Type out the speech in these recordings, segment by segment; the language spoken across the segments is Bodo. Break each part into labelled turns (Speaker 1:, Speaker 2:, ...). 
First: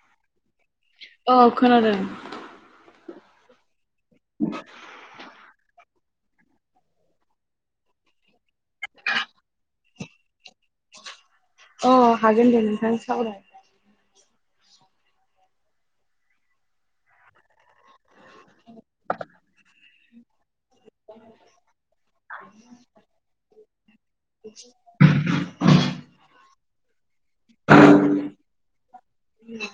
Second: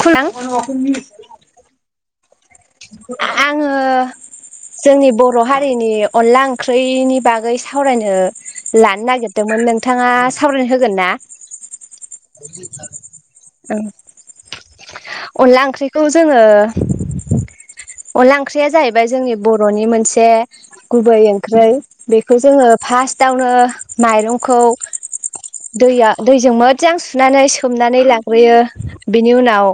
Speaker 1: खां
Speaker 2: औ खोनादों
Speaker 1: आङो जोंनि बर' हारिनि अनला ओंख्रिनि बागै सावरायनो लानो नागिरदोंमोन नोंथाङा सावरायनो होगोन ना
Speaker 2: औ हागोन दे नोंथां सावराय
Speaker 1: औ अनला ओंख्रिखौ जोङो अनलाओं ओंख्रिया जाहैबाय जोंनि बर'नि मोनसे गुबै ओंख्रि बेखौ जोङो फार्स्टआवनो माइरंखौ दैया दैजों मोजां सुनानै सोमनानै लाग्रोयो बिनि उनाव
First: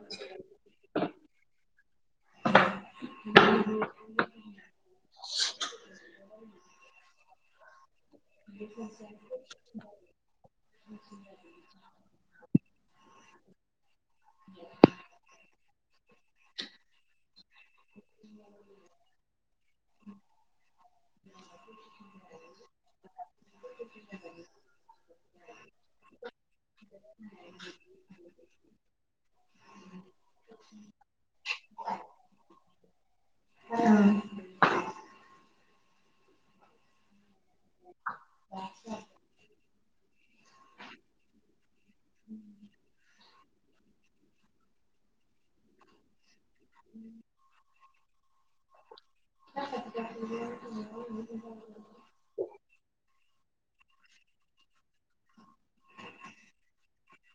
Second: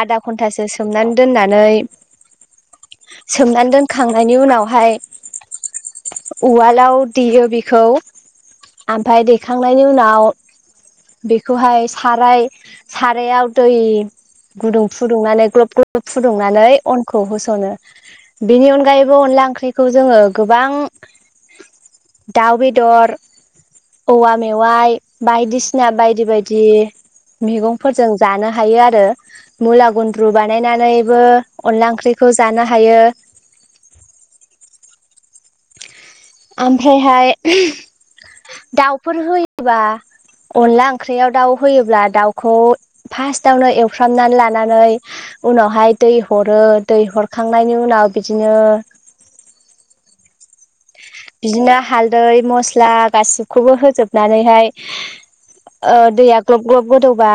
Speaker 1: आदा घन्टासो सोमनानै दोननानै सोमनानै दोनखांनायनि उनावहाय उवालाव देयो बेखौ ओमफ्राय दैेखांनायनि उनाव बेखौहाय साराय सारायाव दै गुदुं फुदुंनानै गब ग्लब फुदुंनानै अनखौ होस'नो बेनि अनगायैबो अनला अला ओंख्रिखौ जोङो गोबां दाउ बेदर औवा मेवाइ बायदिसिना बायदि बायदि मैगंफोरजों जानो हायो आरो मुला गुन्द्रु बानायनानैबो अनला ओंख्रिखौ जानो हायो। [inaudible] ओमफ्रायहाय दाउफोर होयोबा अनला ओंख्रियाव दाउ होयोब्ला दाउखौ फार्स्टावनो एवफ्रामनानै लानो नानै उनावहाय दै हरो दै हरखांनायनि उनाव बिदिनो
Speaker 2: [inaudible]
Speaker 1: बिदिनो हालदै मस्ला गासिखौबो होजोबनानैहाय दैया ग्लब ग्लब गोदौबा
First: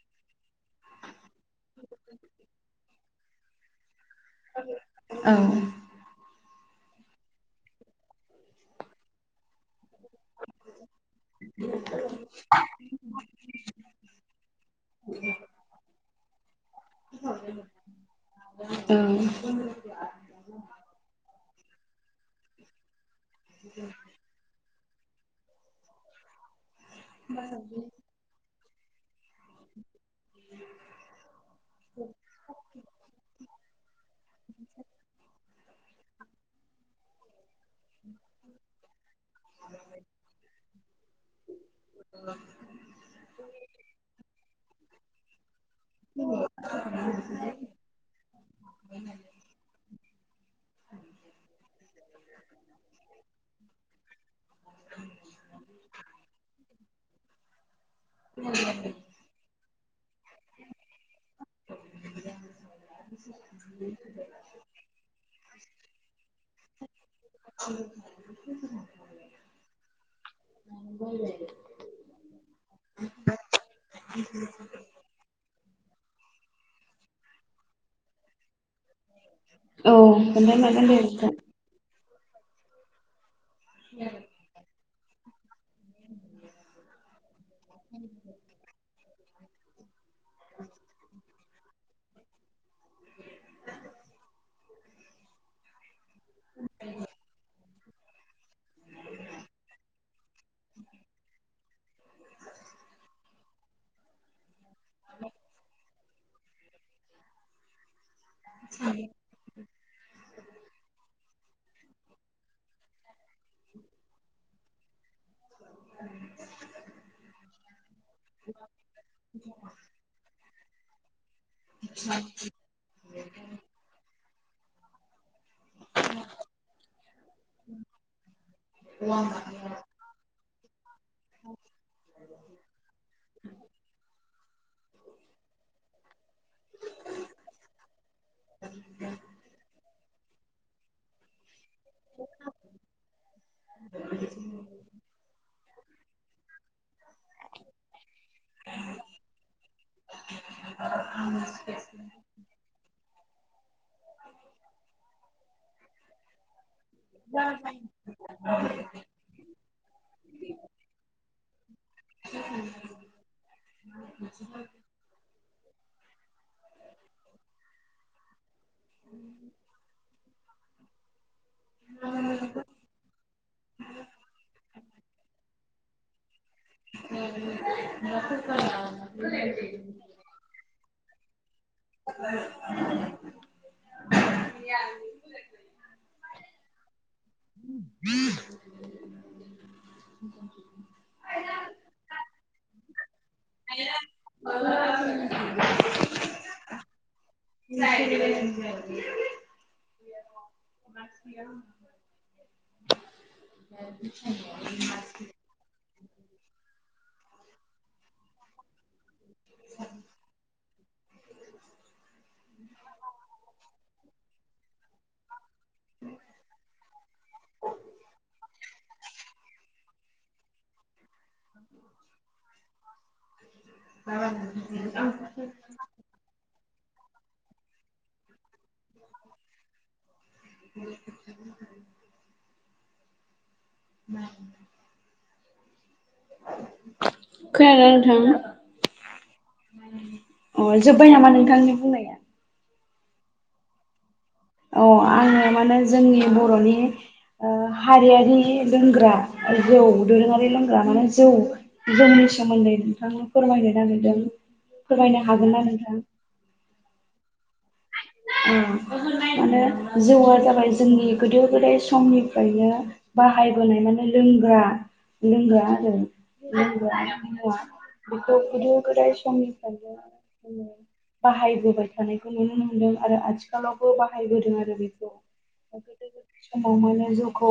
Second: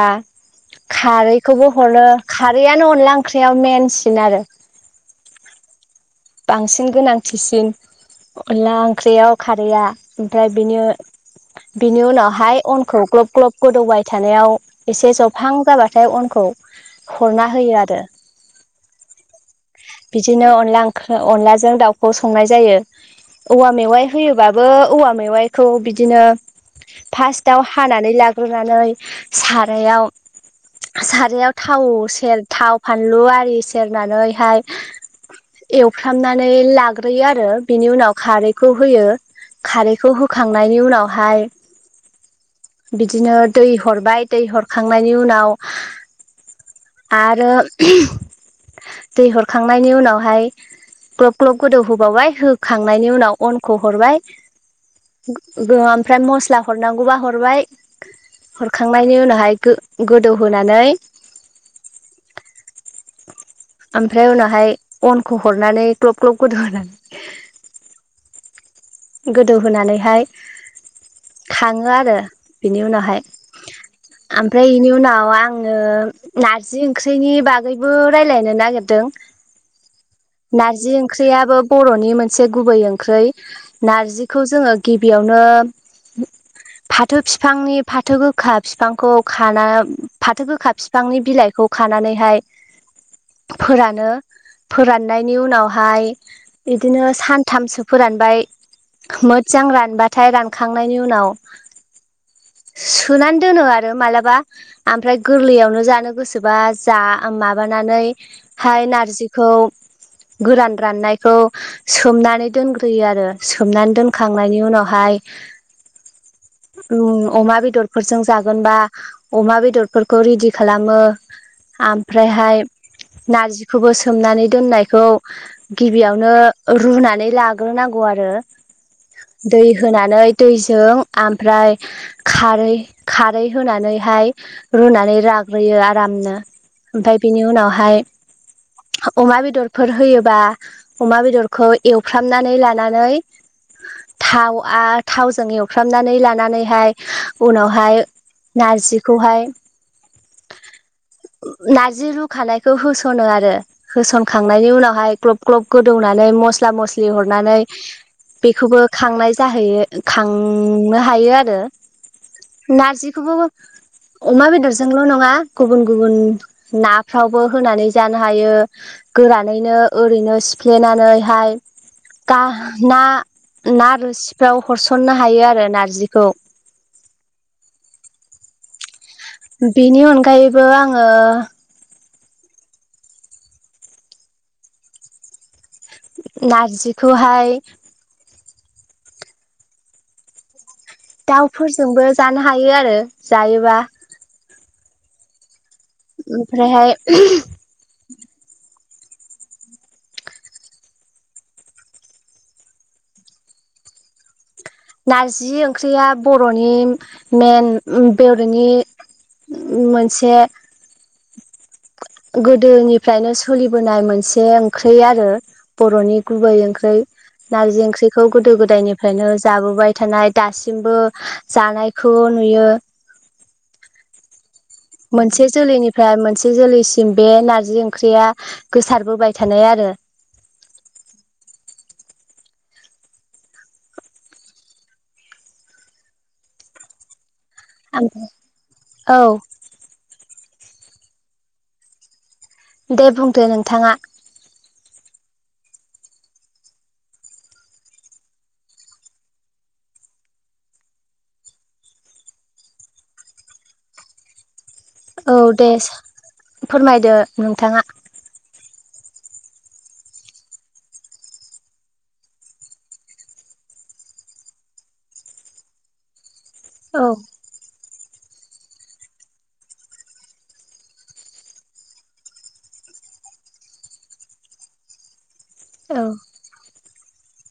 Speaker 1: खारै खौबो हरो खारैआनो अनला ओंख्रियाव मेन
Speaker 2: औ
Speaker 1: बांसिन गोनांथिसिन अनला ओंख्रियाव खारैआ ओमफ्राय बेनो बिनि उनावहाय अनखौ ग्लब ग्लब गोदौबाय थानायाव एसे जहां जाबाथाय अन खौ हरना होयो आरो
Speaker 2: औ
Speaker 1: बिदिनो अनला ओंख्रि अनलाजों दाउखौ संनाय जायो। औवा मेवाइ होयोबाबो औवा मेवाइखौ बिदिनो फार्स्टआव हानानै लाग्रोनानै सारायाव सारायाव थाव सेर थाव फानलु आरि सेरनानै बेहाय एवफ्रामनानै लाग्रोयो आरो बिनि उनाव खारैखौ होयो। खारैखौ होखांनायनि उनावहाय बिदिनो दै हरबाय दै हर खांनायनि उनाव आरो दै हर खांनायनि उनावहाय ग्लब ग्लब गोदौ होबावबाय होखांनायनि उनाव अनखौ हरबाय ओमफ्राय मस्ला हरनांगौबा हरबाय। हरखांनायनि उनावहाय गो-गोदौहोनानै ओमफ्राय उनावहाय अनखौ हरनानै ग्लब ग्लब गोदौ होनानै गोदौहोनानैहाय खाङो आरो बेनि उनावहाय ओमफ्राय बेनि उनाव आं आङो नारजि ओंख्रिनि बागैबो रायलायनो नागिरदों।
Speaker 2: औ खोन्थानो हागोन
Speaker 1: नारजि
Speaker 2: दे नोंथां
Speaker 1: ओंख्रियाबो बर'नि मोन से गुबै ओंख्रै नारजिखौ जोङो गिबियावनो फाथो फिफांनि फाथो गोखा फिफां खौ खाना फाथो गोखा फिफांनि बिलाइखौ खानानैहाय फोरानो फोराननायनि उनावहाय इदिनो सानथामसो फोरानबाय मोजां रानबाथाय रानखांनायनि उनाव सुनानै दोनो आरो मालाबा। आमफ्राय गोरलैयावनो जानो गोसोबा जा माबानानै हाय नारजिखौ गोरान राननायखौ सोमनानै दोनग्रोयो आरो। सोमनानै दोनखांनायनि उनावहाय उम अमा बेदरफोरजों जागोनबा अमा बेदरफोरखौ रेदि खालामो आमफ्रायहाय नारजिखौबो सोमनानै दोननायखौ गिबियावनो रुनानै लाग्रोनांगौ आरो। दै होनानै दैजों आमफ्राय खारै खारै होनानैहाय रुनानै राग्रोयो आरामनो। ओमफाय बिनि उनावहाय अमा बेदरफोर होयोबा अमा बेदर एवफ्रामनानै लानानै थाव आ थावजों एवफ्रामनानै लानानैहाय उनावहाय नारजिखौहाय नारजि रुखानायखौ होस सनो आरो होसनखांनायनि उनावहाय ग्लब ग्लब गोदौनानै मस्ला मस्लि हरनानै बेखौबो खांनाय जाहैयो खांनो हायो आरो। नारजिखौबो अमा बेदरजोंल' नङा गुबुन गुबुन नाफ्रावबो होनानै जानो हायो। गोरानैनो ओरैनो सिफ्लेनानैहाय गा ना ना रोसिफ्राव हरसननो हायो आरो नारजिखौ।
Speaker 2: [unintelligible]
Speaker 1: बिनि अनगायैबो आङो
Speaker 2: [inaudible]
Speaker 1: नारजिखौहाय
Speaker 2: [inaudible]
Speaker 1: दाउफोरजोंबो जानो हायो आरो जायोबा
Speaker 2: [unintelligible]
Speaker 1: ओमफ्रायहाय
Speaker 2: [inaudible] [inaudible]
Speaker 1: नारजि ओंख्रिया बर'नि मेइन बर'नि मोनसे
Speaker 2: [inaudible]
Speaker 1: गोदोनिफ्रायनो सोलिबोनाय मोनसे ओंख्रि आरो बरनि गुबै ओंख्रि। नारजि ओंख्रिखौ गोदो गोदायनिफ्रायनो जाबोबाय थानाय दासिमबो जानायखौ नुयो।
Speaker 2: मा
Speaker 1: मोनसे जोलैनिफ्राय मोनसे जोलैसिम बे नारजि ओंख्रिया गोसारबोबाय थानाय आरो।
Speaker 2: [inaudible] खोनादोंना नोंथां?
Speaker 1: औ
Speaker 2: अ जोबबाय नामा नोंथांनि बुंनाया?
Speaker 1: दे बुंदो नोंथाङा।
Speaker 2: आं आङो माने जोंनि बरनि हारियारि लोंग्रा जौ दोरोङारि लोंग्रा माने जौ जोंनि सोमोन्दै नोंथांनो फोरमायनो नागिरदों। फोरमायनो
Speaker 1: औ
Speaker 2: हागोन ना
Speaker 1: दे
Speaker 2: नोंथां
Speaker 1: फोरमायदो नोंथाङा। [inaudible]
Speaker 2: माने जौआ जाबाय जोंनि गोदो गोदाय समनिफ्रायनो बाहायबोनाय माने लों ग्रा लोंग्रा आरो लोंग्रा
Speaker 1: औ
Speaker 2: बेखौ गोदो गोदाय समनिफ्रायनो बाहायबोबाय थानायखौ नुनो मोनदों आरो आथिखालावबो बाहायबोदों आरो बेखौ
Speaker 1: औ
Speaker 2: गोदो गोदाय समाव मान जैखौ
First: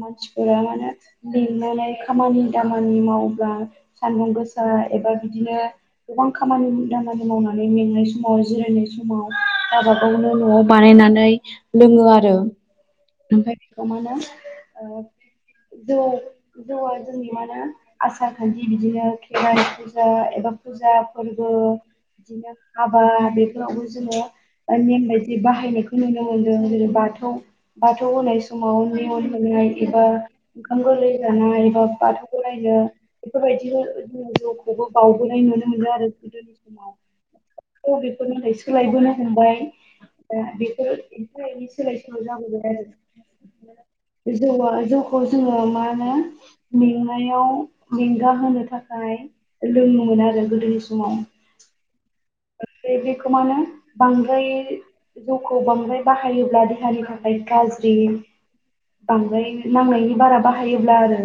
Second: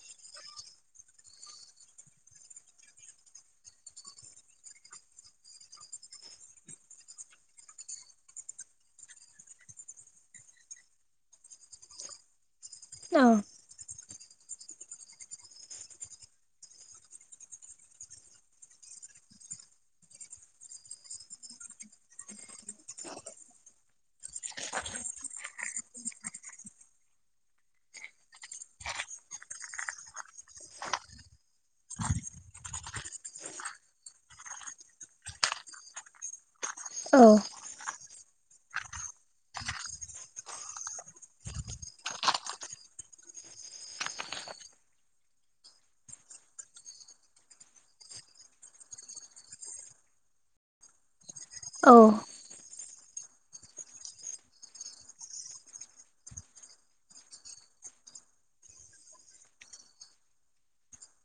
Speaker 2: मानसिफोरा मानो लिंनानै खामानि दामानि मावब्ला सानदुं गोसा एबा बिदिनो गोबां खामानि दामानि मावनानै मेंनाय समाव जिरायनाय सम गाबाखौनो नआव बानायनानै लोङो आरो।
Speaker 1: औ
Speaker 2: ओमफ्राय बेखौ मा होनो? जौ जौआ जोंनि मा होना आसार खान्थि बिदिनो खेराइ फुजा ओ एबा फुजा फोरबो बिदिनो हाबा बेफोरावबो जोङो नेम बायदि बाहायनायखौ नुनो मोनदों जेरै बाथौ बाथौ होनाय समाव नियन होनाय एबा ओंखाम गोरलै जानाय बाथौ बोरायनो बेफोरबायदिनो जोङो जौखौबो बावबोनाय नुनो मोनदों आरो गोदोनि समाव।
Speaker 1: औ
Speaker 2: बेफोर नाथाय सोलायबोनो हमबाय दा बेफोर एफा एनै सोलाय सोल' जाबोदों। जौवा जौखौ जोङो मा होनो? मेंनायाव मेंगा होनो थाखाय लोङोमोन आरो गोदोनि समाव।
Speaker 1: औ
Speaker 2: बेखो मा होनो बांद्राय जौखौ बांद्राय बाहायोब्ला देहानि थाखाय गाज्रि। बांद्राय नांनायनि बारा बाहायोब्ला आरो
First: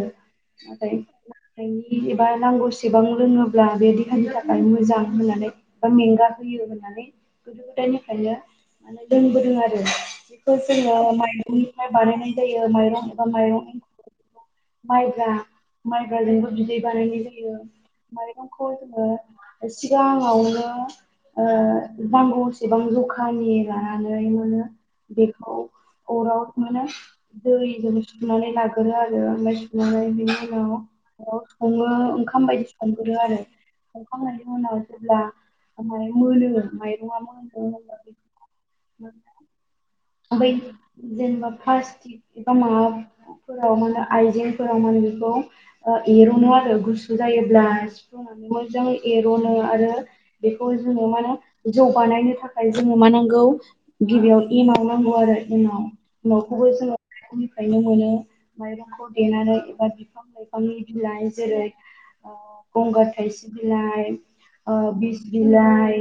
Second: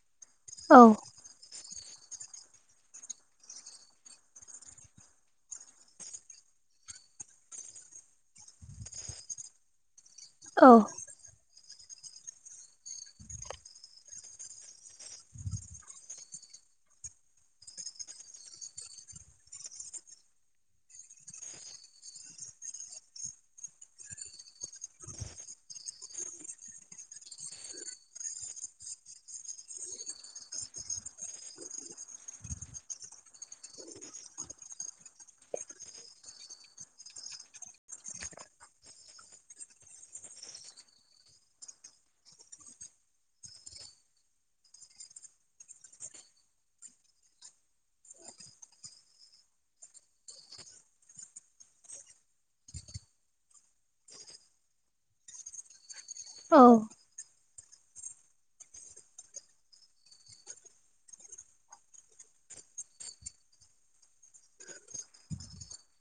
Speaker 1: औ
Speaker 2: ओमफाय एबा नांगौसेबां रोङोब्ला बे देहानि थाखाय मोजां होननानै एबा मेंगा होयो होननानै गोदो गोदायनिफ्रायनो माने लोंबोदों आरो। बेखौ जोंङो माइरंनिफाय बानायनाय जायो माइरं एबा माइरं माइब्रा माइब्राजोंबो बिदै बानायनाय जायो। माइरंखौ ओ जोङो सिगाङावनो ओ नांगौसेबां जखानि लानानै मोनो बेखौ अराव माने दैजों सुनानै लागोरो आरो ओमफ्राय सुनानै बेनि उनाव नआव सङो ओंखाम बायदि संगोरो आरो संखांनायनि उनाव जेब्ला माइरंखौ होनानै माइरंआ मोनो ओमफाय बिदिनो जेनबा फारस एबा फोराव माने आइजेंफोराव माने बेखौ एरनो आरो गुसु जायोब्ला सिफ्रुनानै जों एर'नो आरो बेखौ जोङो मा होनो जौ बानायनो थाखाय जोङो मा नांगौ गिबियाव एमाव नांगौ आरो। उनाव
Speaker 1: औ
Speaker 2: न'खौबो जोङो गायनो मोनो माइरंखौ देनानै एबा बिफां लाइफांनि बिलाइ जेरै ओ गंगार थाइसिब बिलाइ ओ बिस बिलाइ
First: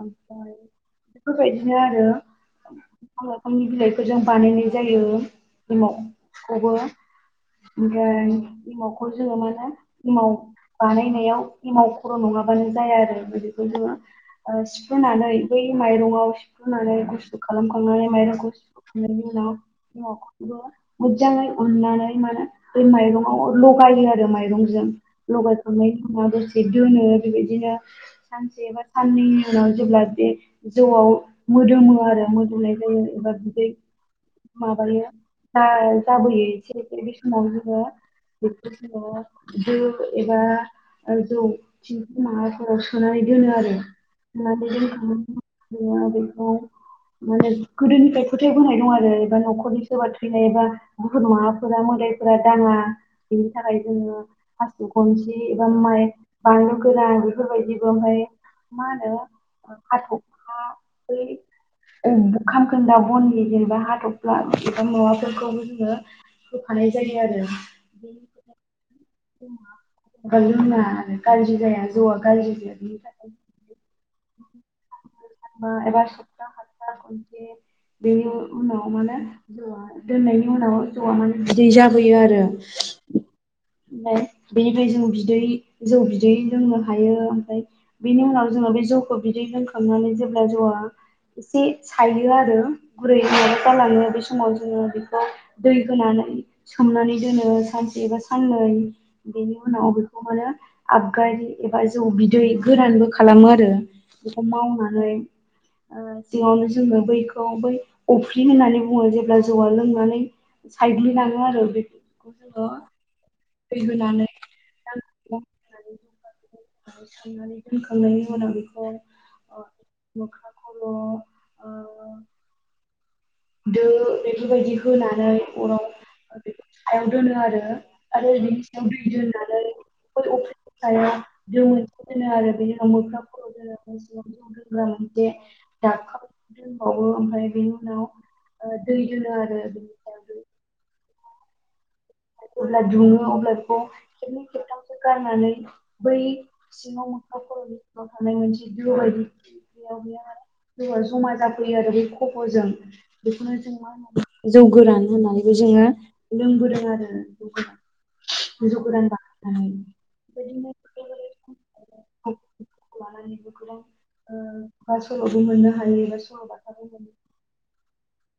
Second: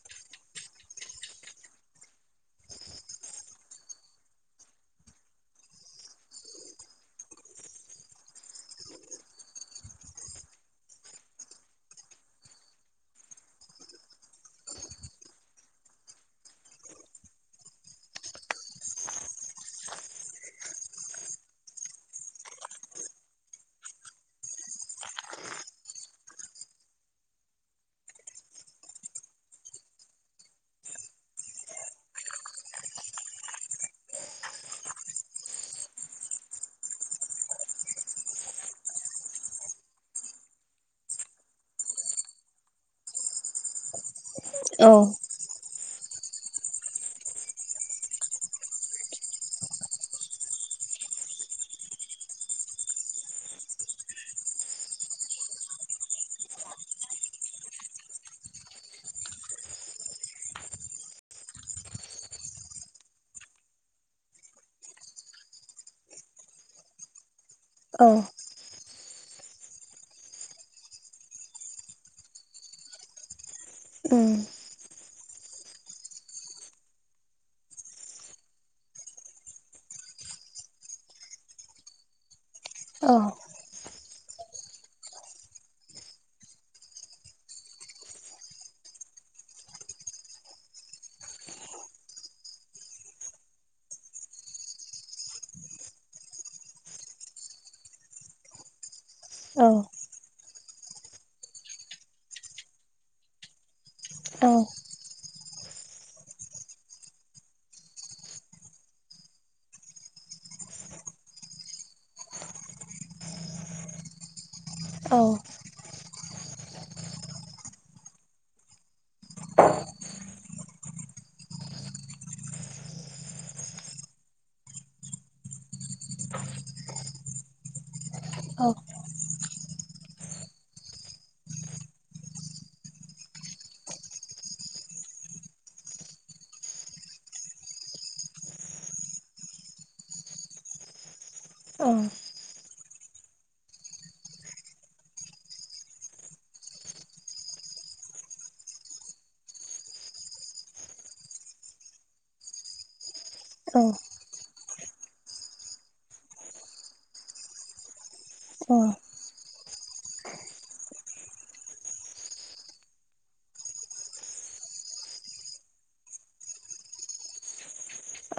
Speaker 2: ओमफ्राय बेफोरबायदिनो आरो बिफां लाइफांनि बिलाइफोरजों बानायनाय जायो एमाव खौबो। ओमफ्राय एमावखौ जोङो मा होनो एमाव बानायनायाव एमाव खर' नङा बानो जाया आरो बिदिखौ जोङो। ओ सिफ्रुनानै बै माइरंआव सिफ्रुनानै गुसु खालामखांनानै माइरंखौ सुुखांनायनि उ नाव एमावखौबो मोजाङै उननानै माने बै माइरंआव लगायो आरो माइरंजों लगायखांनायनि दसे दोनो बेबायदिनो सानसे एबा साननैनि उनाव जेब्ला बे जौआव मोदोमो आरो मोदोमनाय जायो एबा बिदै माबायो जा जाबोयो एसे बे समाव जोङो बेफोरखौ जोंङो दो एबा जौ थिं माबाफोराव सोनानै दोनो आरो
Speaker 1: औ
Speaker 2: जाहाथे बेखौ माने गोदोनिफ्राय फोथायबोनाय दं आरो एबा न'खरनि सोरबा थैनाय एबा बुहुत माबाफोरा मोदायफोरा दाङा। बेनि थाखाय जोङो हासिबगनसि एबा माइ बानलु गोरान बेफोरबायदि ओमफ्राय मा होनो हाथफ्ला' बै ओ खामखोन्दा बननि जेनेबा हाथफ्ला बिबा माबाफोरखौबो जोङो होफानाय जायो आरो
Speaker 1: औ
Speaker 2: जोंना गाज्रि जाया जौआ गाज्रि जाया बिनि थाखाय
Speaker 1: ओम
Speaker 2: एबार [unintelligible] बेनि उनाव माने जौआ दोननायनि उनाव जौआ माने बिदै जाबोयो आरो
Speaker 1: औ
Speaker 2: ओमफाय बेनिफ्राय जों बिदै जौ बिदै लोंनो हायो ओमफ्राय बेनि उनाव जोङो बे जौखौ बिदै लोंखांनानै जेब्ला जौआ एसे सायो आरो गुरै माबा जालाङो बे समाव जोङो बेखौ दै होनानै सोमनानै दोनो सानसे एबा साननै बेनि
Speaker 1: औ
Speaker 2: उनाव बेखौ मानो। आबगारि एबा जौ बिदै गोरानबो खालामो आरो बेखौ मावना नै ओ जिङावनो जोङो बैखौ बै अफ्रि होननानै बुङो जेब्ला जौआ लोंनानै सायग्लिलाङो आरो बेफोरखौ जोङो दै होनानै
Speaker 1: औ
Speaker 2: साननानै दोनखांनायनि उनाव बेखौ ओ मोख्रा खर' ओ दो बेफोरबायदि होनानै अराव बेखौ सायाव दोनो आरो आरो बिनि
Speaker 1: औ
Speaker 2: सायाव दै दोननानै। बै अफ्रि दोननाय आव दो मोनसे दोनो आरो बिनि उनाव मोख्रा खर'दोनो [unintelligible] मोनसे दाबखा दोनबावो ओमफ्राय बेनि उनाव ओ दै दोनो आरो बिनि सायाव हाय
Speaker 1: औ
Speaker 2: अब्ला दुङो अब्ला बेखौ खेबनै खेबथामसो गारनानै बै सिङाव मोख्रा खर' नि सिङाव थानाय मोनसे दो बायदि गैया माने [unintelligible] जौआ जमा जाफैयो आरो बे खब'जों। बेखौनो जों
Speaker 1: औ
Speaker 2: मा होननानै जौ गोरान होननानैबो जोङो लोंबोदों आरो जौ गोरान। जौ गोरान बानायनानै [unintelligible] [unintelligible] ओ बा सल'बो मोननो हायो बा सल'बाथाबो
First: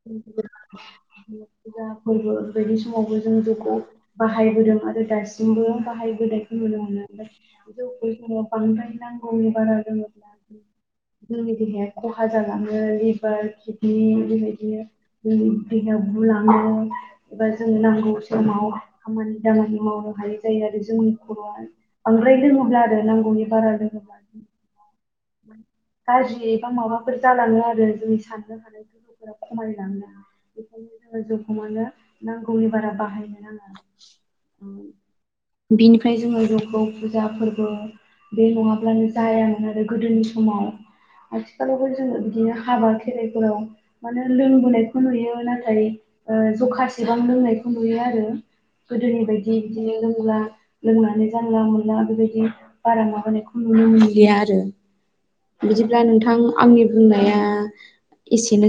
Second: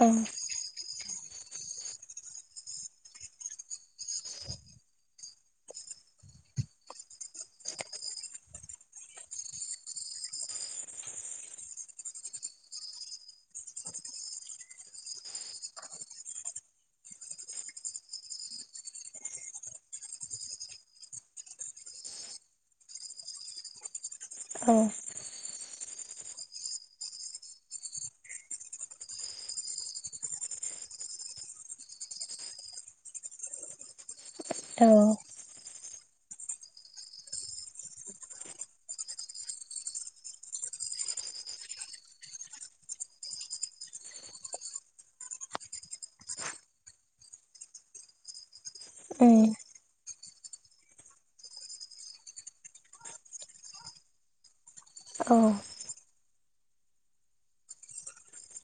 Speaker 1: औ [inaudible]
Speaker 2: फुजा फोरबो बेबायदि समावबो जों जौखौ बाहायबोदों आरो दासिमबो बाहायबो बोनायखौ नुनो मोनो ओमफ्राय जौखो एसेबां बांद्राय नांगौनि बारा लोङोब्ला जोंनि देहाया खहा जालाङो लिभार किडनि बेबायदि
Speaker 1: [inaudible]
Speaker 2: देहाया बुलाङो एबा जों नांगौ समाव खामानि दामानि मावो हायै जायो आरो जोंनि खर'आ बांद्राय लोङोब्ला आरो नांगौनि बारा लोङोब्ला
Speaker 1: औ
Speaker 2: गाज्रि एबा माबाफोर जालाङो आरो जोंनि साननो हानायफोरखौ खमाय [unintelligible] [unintelligible] न जौखौ मानो नांगौनि बारा बाहायनो नाङा
Speaker 1: औ
Speaker 2: बिनिफ्राय जोङो जौखौ फुजा फोरबो बे नङाब्लानो जायामोन आरो गोदोनि समाव आथिखालावबो जोङो बिदिनो हाबा खेराइफोराव माने लोंबोनायखौ नुयो नाथाय ओ जखासेबां लोंनायखौ नुयो आरो गोदोनि बायदि इदिनो लों ला लोंनानै जानला मोनला बेबायदि बारा माबानायखौ नुनो मोनलिया आरो
Speaker 1: औ औ
Speaker 2: बिदिब्ला नोंथां आंनि बुंनाया एसेनो